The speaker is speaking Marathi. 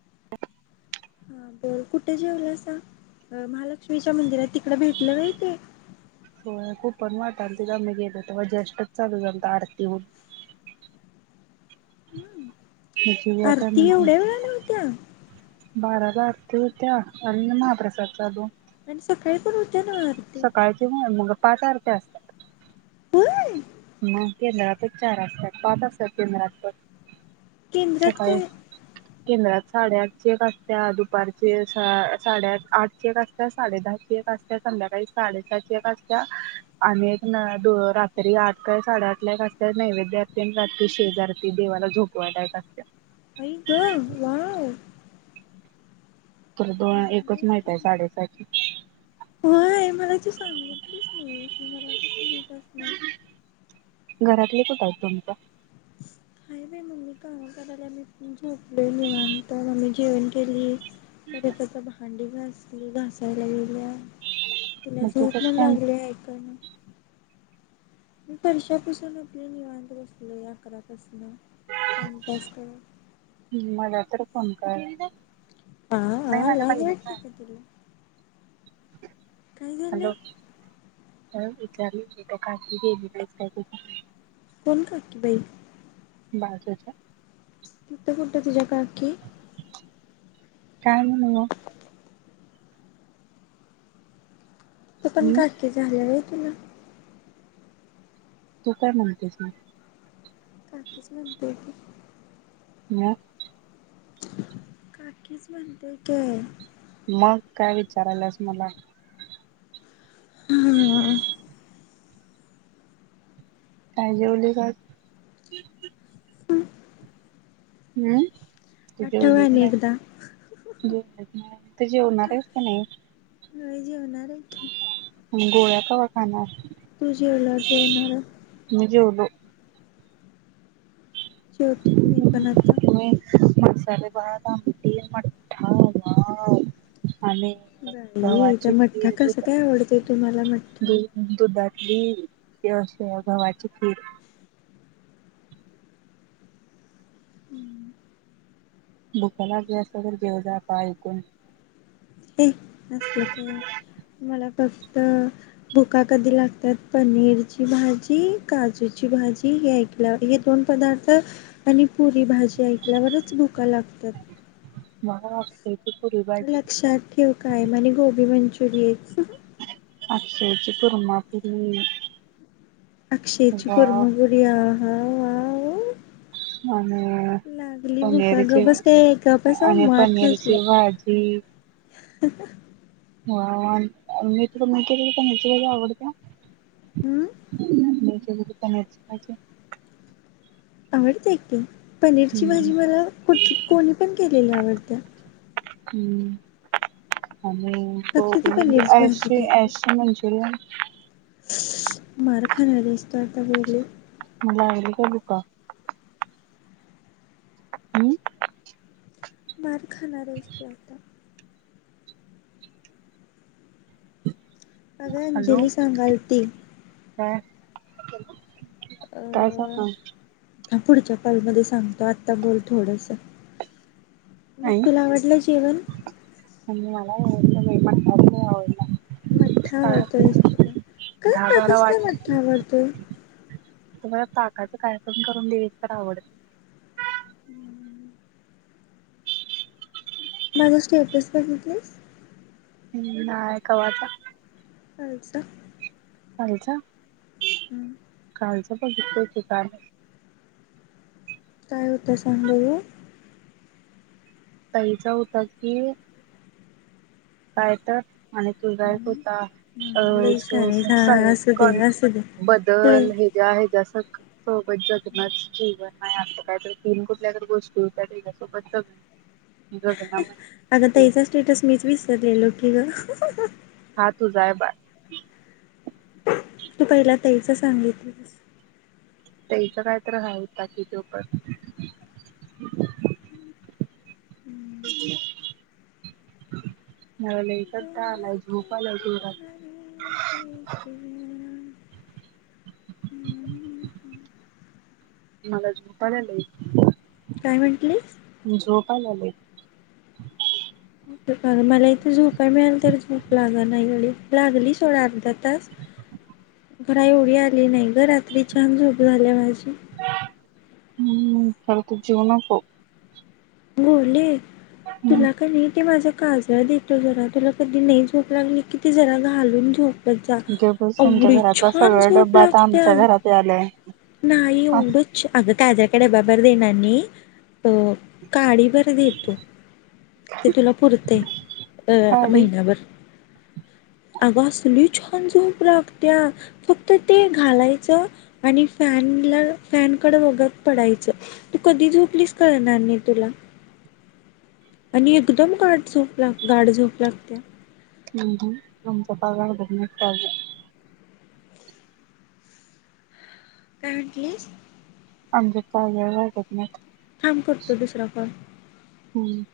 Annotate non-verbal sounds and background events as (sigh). अ (inaudible) हा बर कुठे जेवलासा महालक्ष्मीच्या मंदिरात तिकड भेटलं वय ते तेव्हा जेष्टच चालू झालता आरती हून मग जीव्या आरती एवढ्या वेळान होत्या. बाराचा आत महाप्रसाद पण सकाळी नव्ह आरती? सकाळचीच हाय म मुग. पाच आरत्या असतात. होयं. मग केंद्रातचं चार असतात पाच असत्यात केंद्रात पण केंद्रात सकाळी कायं हायं? केंद्रात साडेआठ ची एक असत्या दुपारचे साडेआठ आठ एक असत्या साडे दहा ची एक असत्या संध्याकाळी साडेसहा ची एक असत्या आणि एक द रात्री आठ सकाळी साडेआठला एक असत्या नैवेद्य आरती आणि रात्री शेजारती देवाला झोपवायला एक असत्या. आई गं वाव! तर दोन एकच माहित आहे साडेसहाची होयं मला ती सांगितलीच नाही मला कसं माहित असणार. कुठंय तुमचं? हाय बाई मम्मी काम करायला मी झोपलोय निवांत. मम्मी जेवण केली. परत आता भांडी घासली घासायला लागल्या. तिला मग तू झोप कस म्हणून काय लागलोय ऐकाना. मी फरशा पूसून आपलं निवांत बसलोय अकरापासून टाइम पास करतं. मला तर फोन कर हा नाही हा माझ्या लाज वाटते बहिणीचा का तुला? कायं झालं? होय विचारली का काकी गेली नाही का कोण काकी बाई बाजूच तिथं कुठं तूझ्या काकी? काय म्हणु तु पण हम्म काकी झाल्या व्हयं. तुला तू काय म्हणतेस मगं काकी चं म्हणतोय की हा काकीच म्हणतोय की मग काय विचारायलास मला हा काय जेवली आज? हम हम्म तू आठव जेवलीच आणि एकदा. नाही जेवत नाहीस आता जेवणारेस की नाही? व्हयं जेवणार आहे की गोळ्या कवा खाणार? तू जेवल्या वर जेवणार आहे. मी जेवलो शेवटी मी पण आता. मी भात आमटी मठा (unintelligible) बाई ते मठ्ठा कस दुध काय आवडतं तुम्हाला मठ्ठा. खीर ते असतं गव्हाची खीर. भुका लागल्या असतील तर जेव जा (unintelligible) हे असलं काय मला फक्त भुका कधी लागतात पनीरची भाजी काजूची भाजी हे ऐकल्यावर हे दोन पदार्थ आणि पुरी भाजी ऐकल्यावरच भुका लागतात. (unintelligible) त लक्षात ठेव काय म्हणे गोबी मंचु रिल्स अक्षय. ची कुर्मा पुरी. अक्षयची कुर्मा पुरी आ हा वाव आणि लागली भूका पनीरची गबसा के गबस आणि मार खाशील. पनीरची भाजी अ ह (unintelligible) आवडत ह. हम्म आवडते पनीर ची भाजी. अवडते कि. पनीरची हम्म भाजी मला कुठ कोणी पण केलेली आवडते. हम्म. आणि फक्त ती गणजे पनीरची ए भाजी सी पाहिजे एस सी म्हणजे ग मार खाणार आहेस तू आता वेगळे लायब्ररी चा बुका. हम्म. मार खाणार आहेस तू आता. अगं हॅलो अंजली सांगाल ती. अ (unintelligible) काय सांगा. हा पुढच्या काॉलमध्ये सांगतो आता बोल थोडस मग नाही तुला आवडलं जेवण नाही (unintelligible) मठ्ठा आवडत जास्त दहा कास बारा कसकाय मठ्ठा आवडतय. तू मला ताकाचे काय पण करून दिलीस तर आवडते. माझा स्टेटस बघ प्लीज हम् नाय कवातर अच्छा. कालचा? हम्म. कालच बघित ठिकण. काय होतं सां बयो. ताईंचा होता की काय तर आणि तुझा हम्म होता (unintelligible) लई छान आहेस अ हा असू दे असू दे. लई बदल हे ज्या हे ज्या अस. सोबत जगनच जीवन नाही असतं कायत तीन कुठल्यारी गोष्टी हो त्या त सोबत जगन. अग ताईचा स्टेटस मीच विसरले. गेलेलो की ग. हा तू जाय बाळ. तू पहिला ताईच सांगितलीस. ताईच कायतरी हाय, कि होता तो पण. मला लई कंटाळा आलाय झोप आलीया जोरात. मला झोप आल्या लई. काय म्हंटलीस. हले (inaudible) मला इथे झोपाय मिळालं तर झोप लागना ना (unintelligible) लागली सोड अर्धा तास खरं एवढी आली नाही ग रात्री छान झोप झाल्या माझी. हम्म ह कु जीव नको. बोली. तुला कणी ते माझ्या काजळ देतो जरा तुला कधी नाही झोप लागली की ते जरा घालून झोप. घे बस तुमच्या एवढी घरातला छान सगळा झोप डब्बा आता लागत्या आमच्या घरात यायलाय नाही एवढंच अग काजळ डब्बा भर देणार नाही, हो. कढीभर देतो. ते तुला पुरतें अ साडी महिन्याभर. अगं असलि छान झोप लागत्या फक्त ते घालायचं आणि फॅनला फॅनकडे वगत पडायचं तू कधी झोपलीस कळणार नाही तुला. आणि एकदम गाड झोप ला गाड झोप लागत्या. हम्म (unintelligible) काय म्हटलीस. आमच्यात काजळ घालत नाहीत‌. थाम करतो दुसरा कॉल. हम्म.